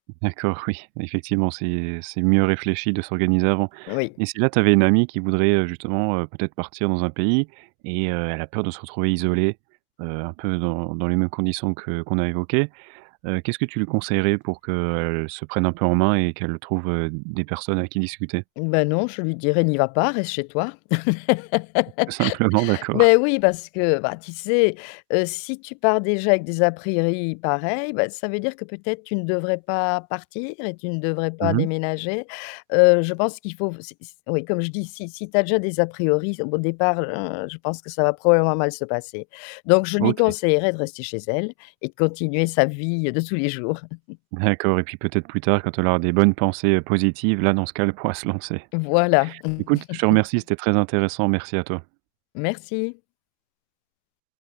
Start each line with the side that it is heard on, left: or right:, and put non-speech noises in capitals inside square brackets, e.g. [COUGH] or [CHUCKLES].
right: D'accord, oui. Effectivement, c'est c'est mieux réfléchi de s'organiser avant,
left: Oui.
right: mais si là, tu avais une amie qui voudrait, heu, justement, heu, peut-être partir dans un pays, et heu, elle a peur de se retrouver isolée, heu, un peu dans dans les mêmes conditions que qu'on a évoquées, heu, qu'est-ce que tu lui conseillerais pour qu'elle, se prenne un peu en main, et qu'elle trouve, heu, des personnes avec qui discuter?
left: Bah, non, je lui dirais: «N'y va pas, reste chez toi!»
right: Tout simplement,
left: [LAUGHS]
right: d'accord.
left: mais oui, parce que, bah, tu sais, heu, si tu pars déjà avec des a priori pareils, bah, ça veut dire que peut-être, tu ne devrais pas partir et tu ne devrais pas
right: Mmh mh.
left: déménager. Heu, je pense qu'il faut f c'est s oui comme je dis, si si tu as déjà des a priori au b au départ, je pense que ça va probablement mal se passer, donc je lui
right: OK.
left: conseillerais de rester chez elle, et de continuer sa vie de tous les jours [CHUCKLES]
right: D'accord, et puis, peut-être plus tard, quand elle aura des bonnes pensées positives. Là, dans ce cas, elle pourra se lancer.
left: Voilà
right: Écoute, je te remercie,
left: [LAUGHS]
right: c'était très intéressant, merci à toi.
left: Merci.